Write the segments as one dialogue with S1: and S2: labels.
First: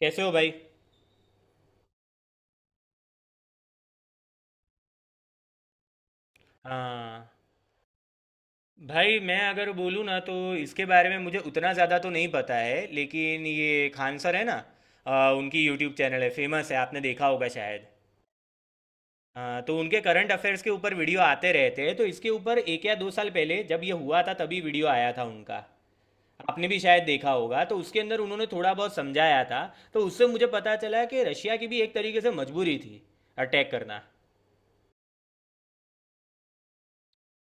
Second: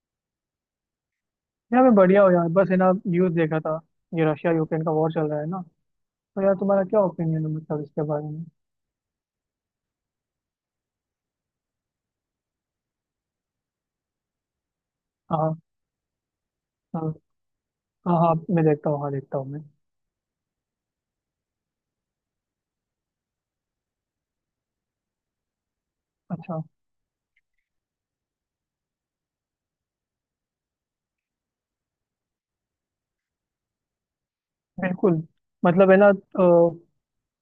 S1: कैसे हो भाई।
S2: यार मैं बढ़िया हूँ यार। बस है ना, न्यूज़ देखा था। ये रशिया यूक्रेन का वॉर चल रहा है ना। तो यार तुम्हारा क्या
S1: हाँ
S2: ओपिनियन है, मतलब इसके बारे में।
S1: भाई, मैं अगर बोलूँ ना तो इसके बारे में मुझे उतना ज़्यादा तो नहीं पता है, लेकिन ये खान सर है ना,
S2: हाँ।
S1: उनकी यूट्यूब चैनल है, फेमस है, आपने
S2: हाँ।
S1: देखा होगा शायद।
S2: हाँ हाँ मैं देखता हूँ, हाँ देखता हूँ मैं।
S1: हाँ, तो उनके करंट अफेयर्स के ऊपर वीडियो आते रहते हैं, तो इसके ऊपर एक या दो साल पहले जब ये हुआ था तभी वीडियो आया था उनका।
S2: अच्छा।
S1: आपने भी शायद देखा होगा, तो उसके अंदर उन्होंने थोड़ा बहुत समझाया था। तो उससे मुझे पता चला कि रशिया की भी एक तरीके से मजबूरी थी अटैक करना।
S2: बिल्कुल। मतलब है ना, तो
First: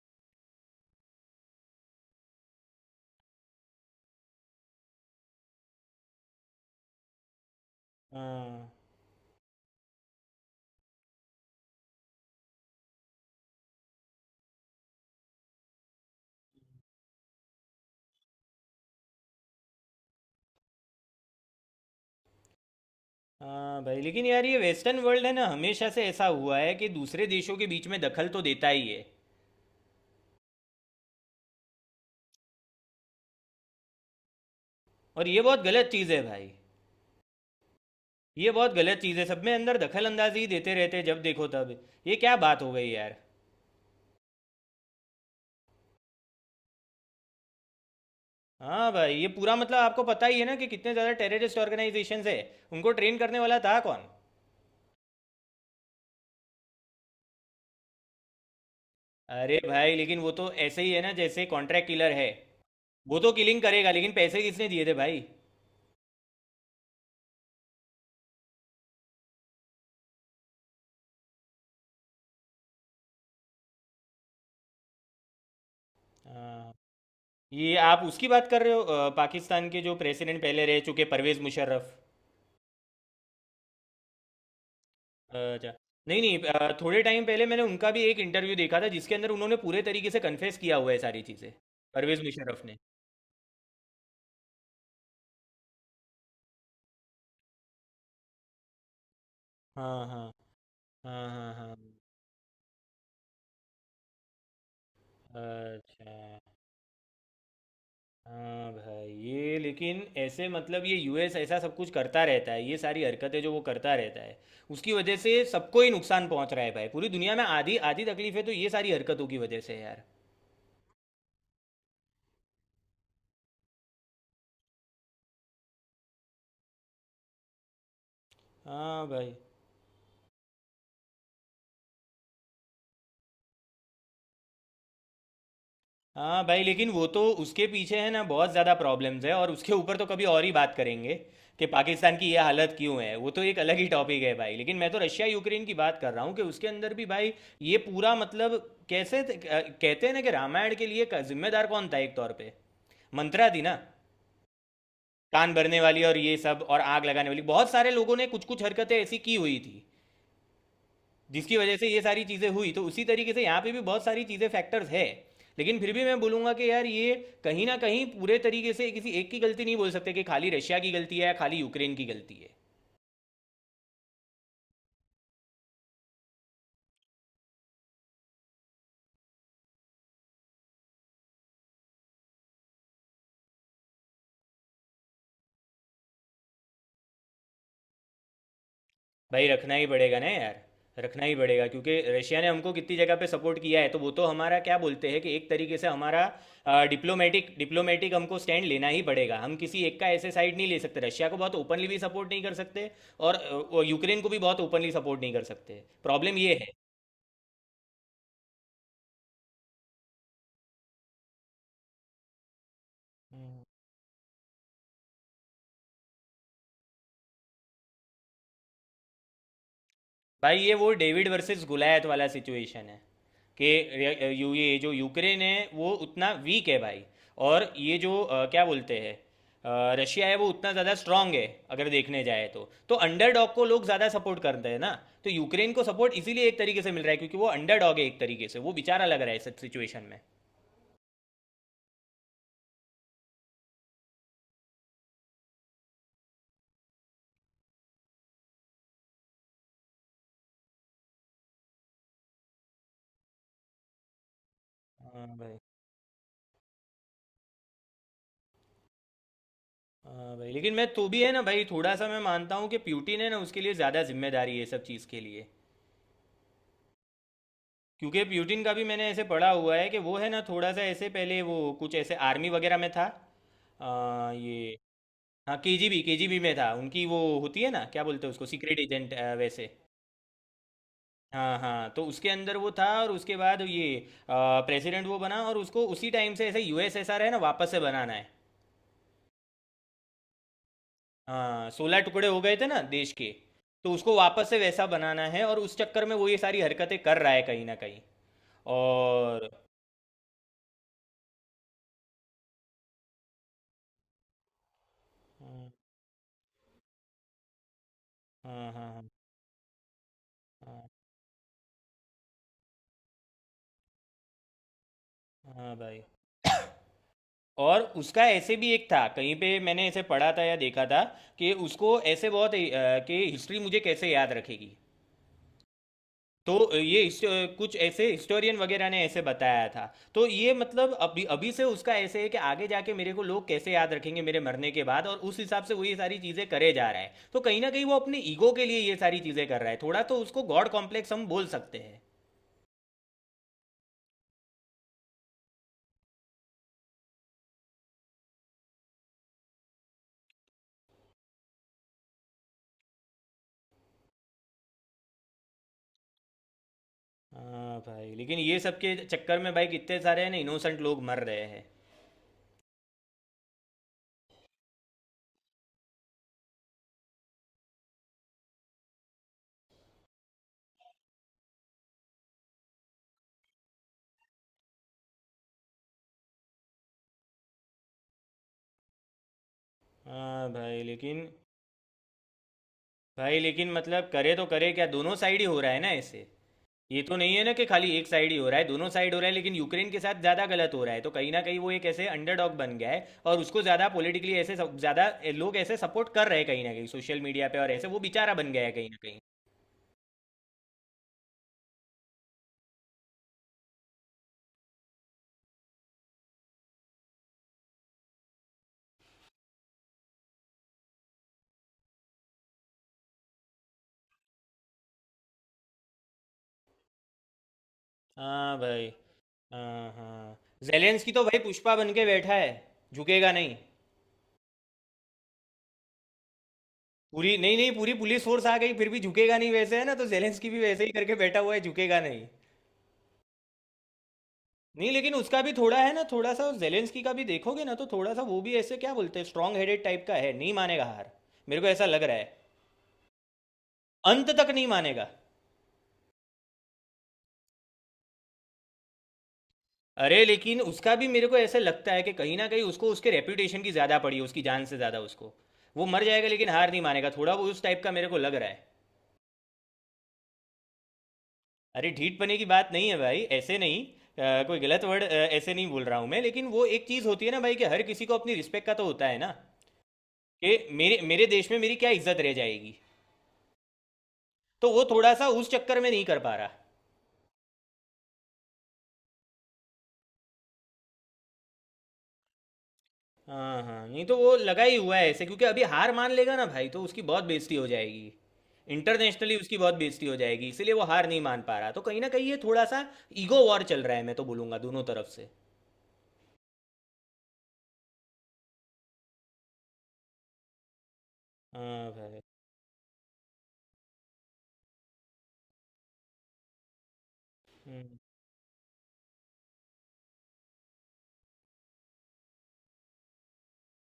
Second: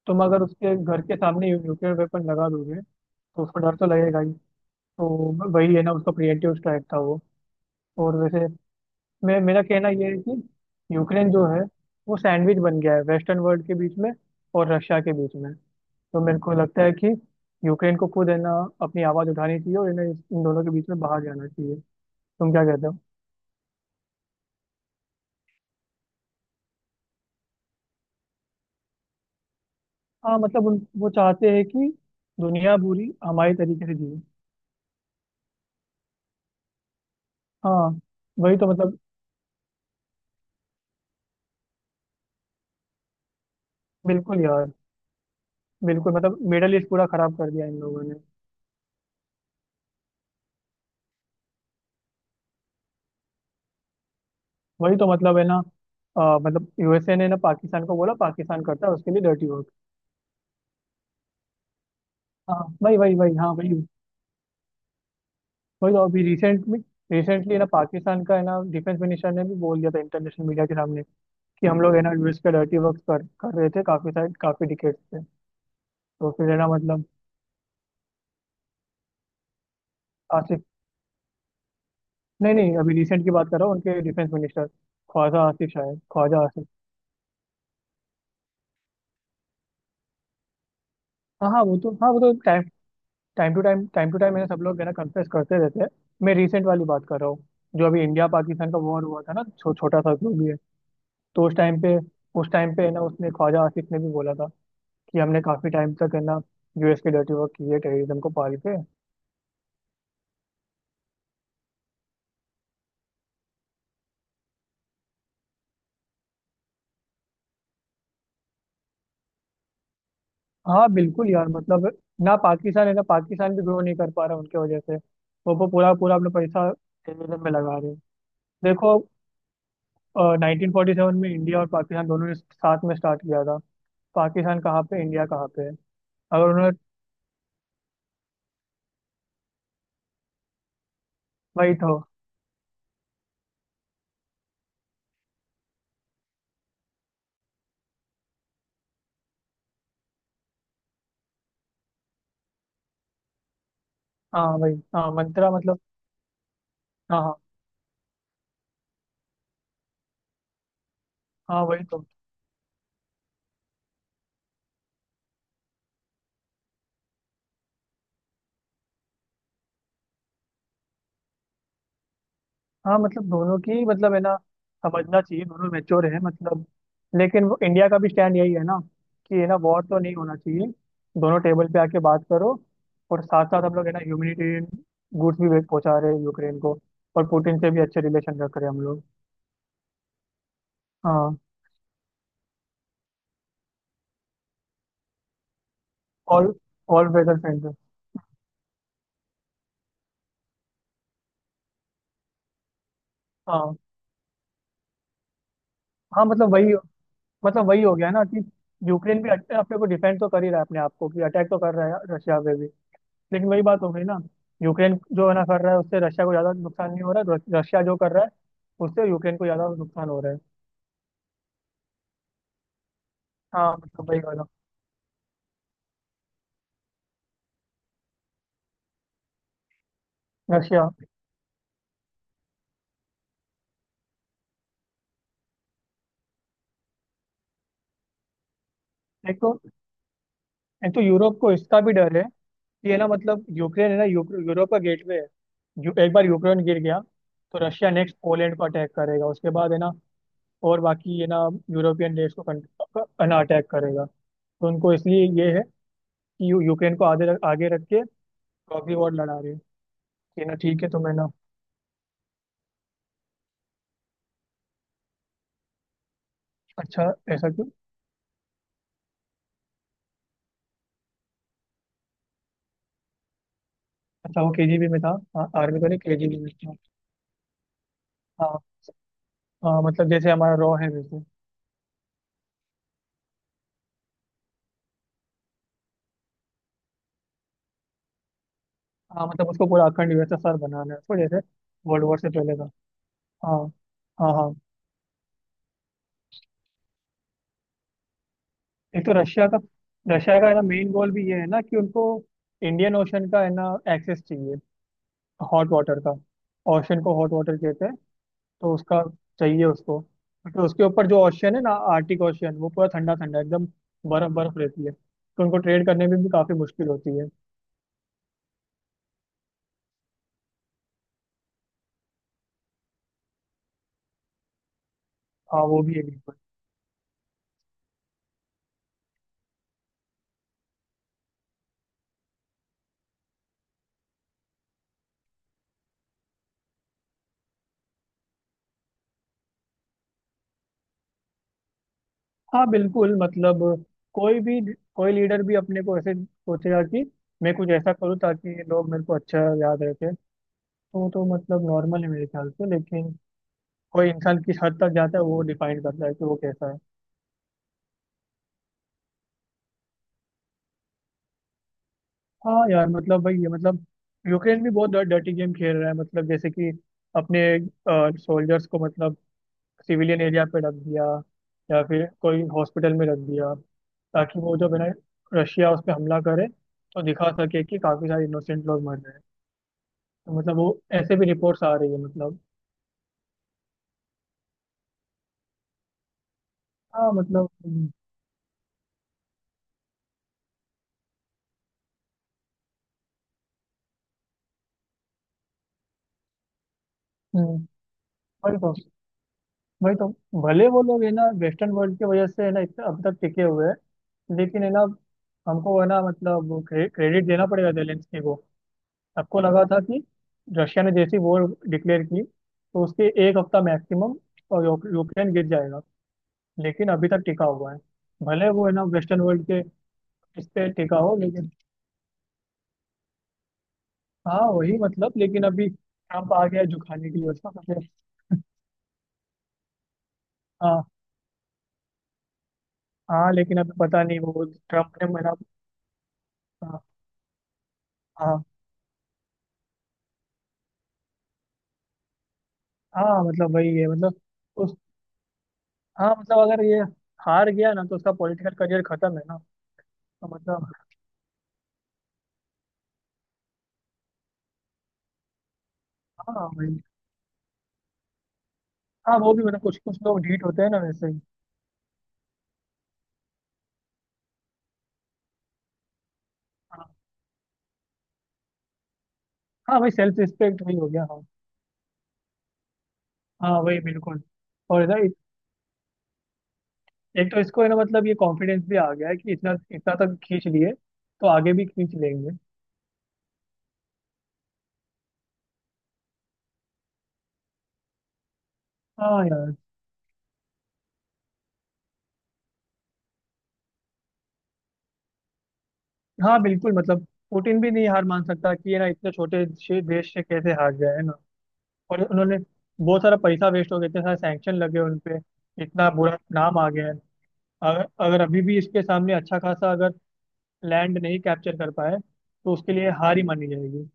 S2: तुम अगर उसके घर के सामने न्यूक्लियर वेपन लगा दोगे तो उसको डर तो लगेगा ही। तो वही है ना, उसका प्रिएंटिव स्ट्राइक था वो। और वैसे
S1: हाँ।
S2: मैं, मेरा कहना ये है कि यूक्रेन जो है वो सैंडविच बन गया है वेस्टर्न वर्ल्ड के बीच में और रशिया के बीच में। तो मेरे को लगता है कि यूक्रेन को खुद है ना अपनी आवाज़ उठानी चाहिए और इन्हें इन दोनों के बीच में बाहर जाना चाहिए। तुम क्या कहते हो?
S1: हाँ भाई, लेकिन यार ये वेस्टर्न वर्ल्ड है ना, हमेशा से ऐसा हुआ है कि दूसरे देशों के बीच में दखल तो देता ही है।
S2: हाँ मतलब उन, वो चाहते हैं कि दुनिया पूरी हमारे तरीके से जिए।
S1: और ये बहुत गलत चीज़ है भाई।
S2: हाँ
S1: ये
S2: वही तो
S1: बहुत गलत
S2: मतलब।
S1: चीज़ है, सब में अंदर दखल अंदाजी ही देते रहते हैं, जब देखो तब। ये क्या बात हो गई यार।
S2: बिल्कुल यार, बिल्कुल मतलब मिडल ईस्ट पूरा खराब कर दिया इन लोगों ने।
S1: हाँ भाई, ये पूरा मतलब आपको पता ही है ना कि कितने ज़्यादा टेररिस्ट ऑर्गेनाइजेशन है। उनको ट्रेन करने वाला था कौन?
S2: वही तो मतलब है ना। मतलब यूएसए ने ना पाकिस्तान को बोला, पाकिस्तान करता है उसके लिए डर्टी
S1: अरे
S2: वर्क।
S1: भाई, लेकिन वो तो ऐसे ही है ना, जैसे कॉन्ट्रैक्ट किलर है।
S2: हाँ, वही वही
S1: वो तो
S2: वही हाँ
S1: किलिंग
S2: वही।
S1: करेगा, लेकिन पैसे किसने दिए थे भाई?
S2: वही तो, अभी रिसेंट में, रिसेंटली ना पाकिस्तान का है ना डिफेंस मिनिस्टर ने भी बोल दिया था इंटरनेशनल मीडिया के सामने कि हम लोग है ना यूएस पे डर्टी वर्क कर कर रहे थे काफी सारे, काफी डिकेट से। तो फिर है ना,
S1: हाँ,
S2: मतलब।
S1: ये आप उसकी बात कर रहे हो पाकिस्तान के जो प्रेसिडेंट
S2: आसिफ।
S1: पहले रह चुके, परवेज़ मुशर्रफ।
S2: नहीं नहीं, अभी रिसेंट की बात कर रहा हूँ, उनके डिफेंस मिनिस्टर ख्वाजा आसिफ,
S1: अच्छा।
S2: शायद
S1: नहीं नहीं,
S2: ख्वाजा आसिफ।
S1: थोड़े टाइम पहले मैंने उनका भी एक इंटरव्यू देखा था, जिसके अंदर उन्होंने पूरे तरीके से कन्फेस किया हुआ है सारी
S2: हाँ
S1: चीज़ें।
S2: हाँ वो तो, हाँ वो
S1: परवेज़
S2: तो टाइम
S1: मुशर्रफ ने।
S2: Time to time, time to time है ना। सब लोग है ना कन्फ्रेस करते रहते हैं। मैं रिसेंट वाली बात कर रहा हूँ, जो अभी इंडिया पाकिस्तान का वॉर हुआ था ना, छोटा
S1: हाँ
S2: सा
S1: हाँ।
S2: जो भी है।
S1: हाँ
S2: तो
S1: हाँ।
S2: उस
S1: हाँ।
S2: टाइम पे, उस टाइम पे है ना उसने, ख्वाजा आसिफ ने भी बोला था कि हमने काफी टाइम तक
S1: अच्छा।
S2: है ना यूएस के डर्टी वर्क किए, टेररिज्म को पाल
S1: हाँ
S2: के।
S1: भाई, ये लेकिन ऐसे मतलब ये यूएस ऐसा सब कुछ करता रहता है, ये सारी हरकतें जो वो करता रहता है, उसकी वजह से सबको ही नुकसान पहुंच रहा है भाई। पूरी दुनिया में आधी आधी तकलीफें तो ये सारी हरकतों की वजह से है यार।
S2: हाँ बिल्कुल यार, मतलब ना पाकिस्तान है ना, पाकिस्तान भी ग्रो नहीं कर पा रहा उनके वजह से। वो पूरा पूरा अपना पैसा टेररिज्म में लगा रहे हैं। देखो,
S1: हाँ भाई।
S2: 1947 में इंडिया और पाकिस्तान दोनों ने साथ में स्टार्ट किया था। पाकिस्तान कहाँ पे, इंडिया कहाँ पे है।
S1: हाँ
S2: अगर
S1: भाई,
S2: उन्होंने,
S1: लेकिन वो तो उसके पीछे है ना बहुत ज़्यादा प्रॉब्लम्स है, और उसके ऊपर तो कभी और ही बात करेंगे कि
S2: वही तो।
S1: पाकिस्तान की ये हालत क्यों है, वो तो एक अलग ही टॉपिक है भाई। लेकिन मैं तो रशिया यूक्रेन की बात कर रहा हूँ कि उसके अंदर भी भाई ये पूरा मतलब, कैसे कहते हैं ना कि रामायण के लिए जिम्मेदार कौन था एक तौर पे? मंत्रा थी ना,
S2: हाँ वही, हाँ मंत्रा
S1: कान भरने
S2: मतलब।
S1: वाली और ये सब, और आग
S2: हाँ
S1: लगाने
S2: हाँ।
S1: वाली, बहुत सारे लोगों ने कुछ कुछ हरकतें ऐसी की हुई थी जिसकी
S2: हाँ
S1: वजह
S2: वही
S1: से ये
S2: तो।
S1: सारी चीज़ें हुई। तो उसी तरीके से यहाँ पे भी बहुत सारी चीज़ें फैक्टर्स है, लेकिन फिर भी मैं बोलूंगा कि यार ये कहीं ना कहीं पूरे तरीके से किसी एक की गलती नहीं बोल सकते, कि खाली रशिया की गलती है या खाली यूक्रेन की गलती है।
S2: हाँ मतलब दोनों की, मतलब है ना समझना चाहिए, दोनों मैच्योर हैं मतलब। लेकिन वो इंडिया का भी स्टैंड यही है ना, कि है ना वॉर तो नहीं होना चाहिए, दोनों टेबल पे आके बात करो। और साथ साथ हम लोग है ना ह्यूमैनिटेरियन गुड्स भी पहुंचा रहे हैं यूक्रेन को, और पुतिन से भी अच्छे रिलेशन रख रहे हैं हम लोग।
S1: भाई रखना ही पड़ेगा ना यार, रखना ही
S2: हाँ
S1: पड़ेगा, क्योंकि रशिया ने हमको कितनी जगह पे सपोर्ट किया है, तो वो तो हमारा क्या बोलते हैं कि एक तरीके से हमारा
S2: all, all weather
S1: diplomatic
S2: friend.
S1: Diplomatic हमको स्टैंड लेना ही पड़ेगा। हम किसी एक का ऐसे साइड नहीं ले सकते। रशिया को बहुत ओपनली भी सपोर्ट नहीं कर सकते, और
S2: हाँ।
S1: वो यूक्रेन को भी बहुत ओपनली सपोर्ट नहीं कर सकते।
S2: हाँ
S1: प्रॉब्लम
S2: मतलब
S1: ये है
S2: वही, मतलब वही हो गया ना कि यूक्रेन भी अपने को डिफेंड तो कर ही रहा है अपने आप को, कि अटैक तो कर रहा है रशिया पे भी। लेकिन वही बात हो गई ना, यूक्रेन जो है ना कर रहा है उससे रशिया को ज्यादा नुकसान नहीं हो रहा है, रशिया जो कर रहा है उससे यूक्रेन को ज्यादा नुकसान हो रहा है।
S1: भाई, ये वो डेविड वर्सेस गुलायत वाला सिचुएशन है, कि
S2: हाँ मतलब वही
S1: रे-
S2: वाला।
S1: यू ये जो यूक्रेन है वो उतना वीक है भाई, और ये जो क्या बोलते हैं, रशिया है वो उतना
S2: रशिया,
S1: ज़्यादा स्ट्रांग है। अगर देखने जाए तो अंडरडॉग को लोग ज़्यादा सपोर्ट करते हैं ना, तो यूक्रेन को सपोर्ट इसीलिए एक तरीके से मिल रहा है क्योंकि वो अंडरडॉग है, एक तरीके से वो बेचारा लग रहा है
S2: एक
S1: इस
S2: तो,
S1: सिचुएशन में।
S2: एक तो यूरोप को इसका भी डर है कि है ना मतलब यूक्रेन है ना, यूरोप का गेटवे है। एक बार यूक्रेन गिर गया तो रशिया नेक्स्ट पोलैंड को अटैक करेगा, उसके बाद है ना और बाकी है ना यूरोपियन देश को है ना अटैक करेगा। तो उनको इसलिए
S1: हाँ
S2: ये
S1: भाई।
S2: है कि यूक्रेन को आगे रख के प्रॉक्सी वॉर लड़ा रही है।
S1: हाँ
S2: कि
S1: भाई,
S2: ना
S1: लेकिन
S2: ठीक
S1: मैं
S2: है तो
S1: तो
S2: मैं
S1: भी
S2: ना,
S1: है ना भाई, थोड़ा सा मैं मानता हूँ कि प्यूटिन है ना, उसके लिए ज़्यादा जिम्मेदारी है सब चीज़ के लिए।
S2: अच्छा ऐसा क्यों।
S1: क्योंकि प्यूटिन का भी मैंने ऐसे पढ़ा हुआ है कि वो है ना, थोड़ा सा ऐसे पहले वो कुछ ऐसे आर्मी वगैरह में था। अ,
S2: अच्छा वो
S1: ये
S2: केजीबी में था। हाँ
S1: हाँ,
S2: आर्मी तो नहीं,
S1: केजीबी
S2: केजीबी
S1: केजीबी
S2: में
S1: में था।
S2: था।
S1: उनकी वो होती है ना, क्या बोलते हैं उसको,
S2: हाँ।
S1: सीक्रेट एजेंट वैसे।
S2: हाँ, मतलब जैसे हमारा रॉ है वैसे।
S1: हाँ हाँ, तो उसके अंदर वो था और उसके बाद ये प्रेसिडेंट वो बना, और उसको उसी टाइम से ऐसे यूएसएसआर है ना वापस से बनाना है।
S2: हाँ मतलब उसको पूरा अखंड यूएसएसआर बनाना है उसको, जैसे
S1: हाँ, 16
S2: वर्ल्ड वॉर
S1: टुकड़े
S2: से
S1: हो गए
S2: पहले
S1: थे
S2: का।
S1: ना देश के।
S2: हाँ।
S1: तो उसको
S2: हाँ
S1: वापस
S2: हाँ।
S1: से वैसा बनाना है और उस चक्कर में वो ये सारी हरकतें कर रहा है कहीं ना कहीं।
S2: एक तो रशिया
S1: और
S2: का, रशिया का है ना मेन गोल भी ये है ना कि उनको इंडियन ओशन का है ना एक्सेस चाहिए,
S1: हाँ।
S2: हॉट वाटर का। ओशन को हॉट वाटर कहते हैं।
S1: हाँ।
S2: तो उसका,
S1: हाँ।
S2: चाहिए उसको। तो उसके
S1: हाँ।
S2: ऊपर जो ओशन है ना आर्टिक ओशन वो पूरा ठंडा ठंडा एकदम बर्फ बर्फ रहती है, तो
S1: हाँ।
S2: उनको
S1: हाँ,
S2: ट्रेड
S1: भाई।
S2: करने में भी काफी मुश्किल होती है।
S1: और उसका ऐसे भी एक था, कहीं पे मैंने ऐसे पढ़ा था या देखा था कि उसको ऐसे बहुत कि हिस्ट्री मुझे कैसे याद रखेगी,
S2: हाँ वो भी है।
S1: तो ये कुछ ऐसे हिस्टोरियन वगैरह ने ऐसे बताया था, तो ये मतलब अभी अभी से उसका ऐसे है कि आगे जाके मेरे को लोग कैसे याद रखेंगे मेरे मरने के बाद, और उस हिसाब से वो ये सारी चीज़ें करे जा रहा है। तो कहीं ना कहीं वो अपने ईगो के लिए ये सारी चीज़ें कर रहा है, थोड़ा तो उसको गॉड कॉम्प्लेक्स हम बोल सकते हैं।
S2: हाँ बिल्कुल मतलब, कोई भी, कोई लीडर भी अपने को ऐसे सोचेगा कि मैं कुछ ऐसा करूँ ताकि ये लोग मेरे को अच्छा याद रखे। तो मतलब नॉर्मल है मेरे ख्याल से, लेकिन कोई इंसान किस हद तक जाता है वो डिफाइन करता है कि वो कैसा है।
S1: हाँ भाई, लेकिन ये सब के चक्कर में भाई कितने सारे है ना इनोसेंट लोग मर रहे हैं।
S2: हाँ यार मतलब भाई, ये मतलब यूक्रेन भी बहुत डर्टी गेम खेल रहा है, मतलब जैसे कि अपने सोल्जर्स को, मतलब सिविलियन एरिया पे रख दिया या फिर कोई हॉस्पिटल में रख दिया ताकि वो जब है ना रशिया उस पर हमला करे तो दिखा सके कि काफी सारे इनोसेंट लोग मर रहे हैं। तो
S1: हाँ
S2: मतलब वो, ऐसे भी रिपोर्ट्स आ रही है मतलब।
S1: भाई लेकिन मतलब करे तो करे क्या, दोनों साइड ही हो रहा है ना ऐसे। ये
S2: हाँ
S1: तो नहीं है
S2: मतलब,
S1: ना कि खाली एक साइड ही हो रहा है, दोनों साइड हो रहा है, लेकिन यूक्रेन के साथ ज़्यादा गलत हो रहा है, तो कहीं ना कहीं वो एक ऐसे अंडरडॉग बन गया है और उसको ज़्यादा पॉलिटिकली ऐसे ज़्यादा लोग ऐसे सपोर्ट कर रहे हैं कहीं ना कहीं सोशल मीडिया पे,
S2: हम्म,
S1: और ऐसे वो बेचारा बन
S2: वही
S1: गया है
S2: तो,
S1: कहीं ना कहीं।
S2: वही तो भले वो लोग है ना वेस्टर्न वर्ल्ड की वजह से है ना इतना अब तक टिके हुए हैं, लेकिन है ना हमको है ना, मतलब क्रेडिट देना पड़ेगा जेलेंस्की को। सबको लगा था कि रशिया ने जैसी वॉर डिक्लेयर की तो उसके एक हफ्ता मैक्सिमम और यूक्रेन गिर जाएगा, लेकिन अभी तक टिका हुआ है। भले
S1: हाँ
S2: वो है ना
S1: भाई।
S2: वेस्टर्न वर्ल्ड के
S1: हाँ हाँ।
S2: इस पे टिका
S1: जेलेंस्की
S2: हो
S1: तो भाई
S2: लेकिन,
S1: पुष्पा बन के बैठा है, झुकेगा नहीं।
S2: हाँ वही मतलब, लेकिन अभी ट्रम्प आ गया है जो खाने के लिए
S1: पूरी,
S2: उसका
S1: नहीं नहीं,
S2: मतलब।
S1: पूरी पुलिस फोर्स आ गई फिर भी झुकेगा नहीं वैसे है ना, तो जेलेंस्की भी वैसे
S2: हाँ।
S1: ही करके बैठा हुआ है, झुकेगा नहीं।
S2: हाँ लेकिन अभी पता नहीं वो
S1: नहीं,
S2: ट्रम्प ने
S1: लेकिन
S2: मना।
S1: उसका भी थोड़ा है ना, थोड़ा सा
S2: हाँ।
S1: जेलेंस्की का भी देखोगे ना तो थोड़ा सा वो
S2: हाँ,
S1: भी ऐसे क्या बोलते हैं स्ट्रांग हेडेड टाइप का है, नहीं मानेगा हार। मेरे को ऐसा लग रहा है,
S2: हाँ, मतलब वही है मतलब
S1: अंत तक नहीं
S2: उस।
S1: मानेगा।
S2: हाँ मतलब अगर ये हार गया ना तो उसका पॉलिटिकल करियर खत्म है ना।
S1: अरे,
S2: तो
S1: लेकिन
S2: मतलब।
S1: उसका भी मेरे को ऐसे लगता है कि कहीं ना कहीं उसको उसके रेपुटेशन की ज़्यादा पड़ी है, उसकी जान से ज़्यादा उसको। वो मर जाएगा लेकिन
S2: हाँ
S1: हार
S2: भाई।
S1: नहीं मानेगा, थोड़ा वो उस टाइप का मेरे को लग रहा है।
S2: हाँ वो भी मतलब, कुछ कुछ लोग ढीठ होते हैं ना, वैसे ही।
S1: अरे ढीठ पने की बात नहीं है भाई, ऐसे नहीं, कोई गलत वर्ड ऐसे नहीं बोल रहा हूँ मैं, लेकिन वो एक
S2: हाँ।
S1: चीज़ होती है ना भाई, कि हर किसी को अपनी रिस्पेक्ट का तो होता है ना,
S2: हाँ भाई सेल्फ
S1: कि
S2: रिस्पेक्ट, वही हो
S1: मेरे
S2: गया हाँ।
S1: मेरे देश में मेरी क्या इज्जत रह जाएगी,
S2: हाँ वही बिल्कुल।
S1: तो
S2: और
S1: वो
S2: इधर
S1: थोड़ा सा उस चक्कर में नहीं कर पा रहा।
S2: एक तो इसको है ना, मतलब ये कॉन्फिडेंस भी आ गया है कि इतना, इतना तक खींच लिए तो आगे भी खींच लेंगे।
S1: हाँ हाँ, नहीं तो वो लगा ही हुआ है ऐसे, क्योंकि अभी हार मान लेगा ना भाई तो उसकी बहुत बेइज्जती हो जाएगी।
S2: हाँ
S1: इंटरनेशनली
S2: यार।
S1: उसकी बहुत बेइज्जती हो जाएगी, इसीलिए वो हार नहीं मान पा रहा, तो कहीं ना कहीं ये थोड़ा सा ईगो वॉर चल रहा है, मैं तो बोलूँगा दोनों तरफ से।
S2: हाँ बिल्कुल मतलब पुतिन भी नहीं हार मान सकता कि ये ना इतने छोटे से देश से कैसे हार गया है ना।
S1: हाँ
S2: और
S1: भाई।
S2: उन्होंने, बहुत सारा पैसा वेस्ट हो गया, इतने सारे सैंक्शन लगे उन पे, इतना बुरा नाम आ गया है। अगर
S1: हम्म।
S2: अगर अभी भी इसके सामने अच्छा खासा अगर लैंड नहीं कैप्चर कर पाए तो उसके लिए हार ही मानी जाएगी।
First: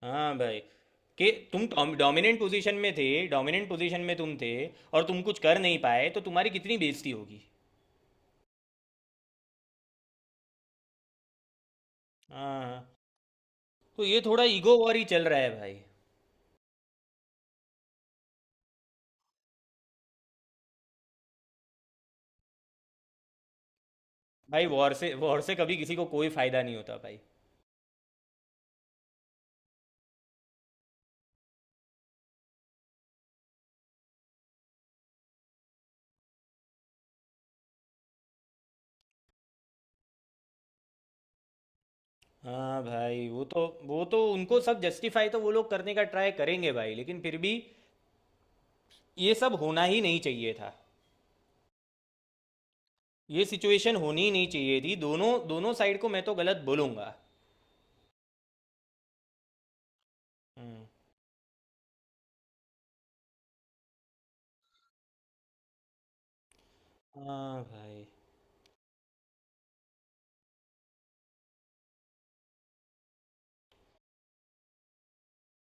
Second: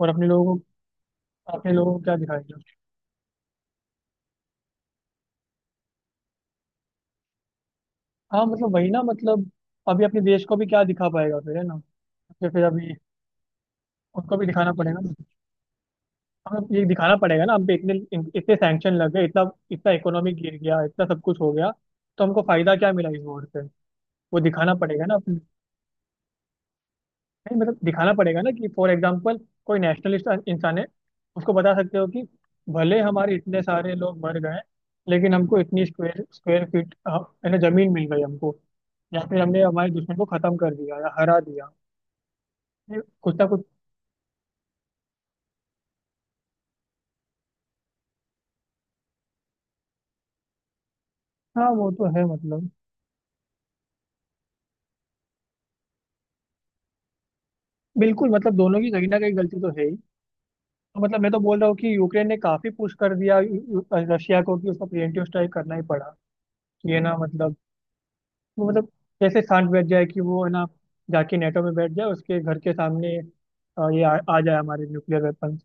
S2: और अपने
S1: हाँ
S2: लोगों
S1: भाई,
S2: को,
S1: कि
S2: अपने लोगों
S1: तुम
S2: को क्या
S1: डोमिनेंट
S2: दिखाएगा?
S1: पोजीशन में थे, डोमिनेंट पोजीशन में तुम थे, और तुम कुछ कर नहीं पाए, तो तुम्हारी कितनी बेइज्जती होगी।
S2: हाँ मतलब वही ना मतलब, अभी अपने देश को भी क्या दिखा पाएगा फिर है ना। फिर
S1: हाँ
S2: फिर
S1: हाँ,
S2: अभी
S1: तो ये
S2: उनको
S1: थोड़ा
S2: भी दिखाना
S1: ईगो वॉर
S2: पड़ेगा
S1: ही
S2: ना,
S1: चल रहा है भाई।
S2: हमें ये दिखाना पड़ेगा ना, हम पे इतने, इतने सैंक्शन लग गए, इतना, इतना इकोनॉमी गिर गया, इतना सब कुछ हो गया, तो हमको फायदा क्या मिला इस वॉर से। वो
S1: भाई
S2: दिखाना
S1: वॉर
S2: पड़ेगा
S1: से
S2: ना।
S1: वॉर से कभी किसी को कोई फायदा नहीं होता भाई।
S2: नहीं मतलब दिखाना पड़ेगा ना कि फॉर एग्जाम्पल कोई नेशनलिस्ट इंसान है, उसको बता सकते हो कि भले हमारे इतने सारे लोग मर गए लेकिन हमको इतनी स्क्वायर स्क्वायर फीट है ना जमीन मिल गई हमको। या फिर हमने हमारे दुश्मन को खत्म कर दिया या हरा दिया।
S1: हाँ
S2: ये
S1: भाई,
S2: कुछ
S1: वो
S2: ना
S1: तो
S2: कुछ।
S1: वो तो उनको सब जस्टिफाई तो वो लोग करने का ट्राई करेंगे भाई, लेकिन फिर भी ये सब होना ही नहीं चाहिए था।
S2: हाँ वो तो है मतलब,
S1: ये सिचुएशन होनी ही नहीं चाहिए थी, दोनों दोनों साइड को मैं तो गलत बोलूँगा।
S2: बिल्कुल मतलब दोनों की कहीं ना कहीं गलती तो है ही।
S1: हम्म।
S2: तो मतलब मैं तो बोल रहा हूँ कि यूक्रेन ने काफी पुश कर दिया यू- यू- रशिया को, कि उसको प्रिवेंटिव स्ट्राइक करना ही पड़ा। ये ना मतलब,
S1: हाँ भाई।
S2: वो मतलब कैसे शांत बैठ जाए कि वो है ना जाके नेटो में बैठ जाए उसके घर के सामने, ये आ जाए हमारे न्यूक्लियर वेपन।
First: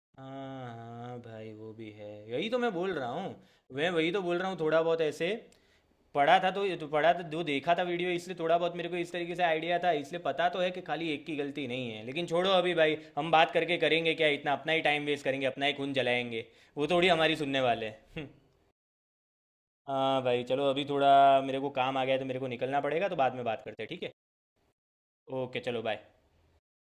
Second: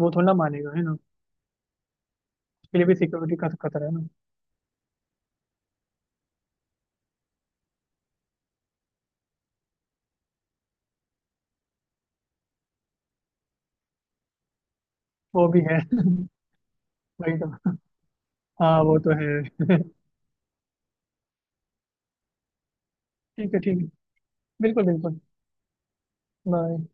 S2: वो थोड़ा ना
S1: हाँ।
S2: मानेगा है ना,
S1: हाँ भाई, वो भी है, यही तो मैं
S2: उसके लिए
S1: बोल
S2: भी
S1: रहा हूँ।
S2: सिक्योरिटी का खतरा
S1: मैं
S2: है ना।
S1: वही तो बोल रहा हूँ, थोड़ा बहुत ऐसे पढ़ा था तो पढ़ा था, जो देखा था वीडियो, इसलिए थोड़ा बहुत मेरे को इस तरीके से आइडिया था, इसलिए पता तो है कि खाली एक की गलती नहीं है। लेकिन छोड़ो अभी भाई, हम बात करके करेंगे क्या, इतना अपना ही टाइम वेस्ट करेंगे,
S2: वो भी
S1: अपना ही
S2: है
S1: खून जलाएंगे। वो थोड़ी हमारी
S2: वही
S1: सुनने
S2: तो।
S1: वाले हैं।
S2: हाँ वो तो है
S1: हाँ भाई चलो, अभी थोड़ा मेरे को काम आ गया है, तो मेरे को निकलना पड़ेगा, तो बाद में
S2: ठीक है,
S1: बात
S2: ठीक
S1: करते हैं,
S2: है।
S1: ठीक है।
S2: बिल्कुल बिल्कुल।
S1: ओके, चलो बाय।
S2: बाय।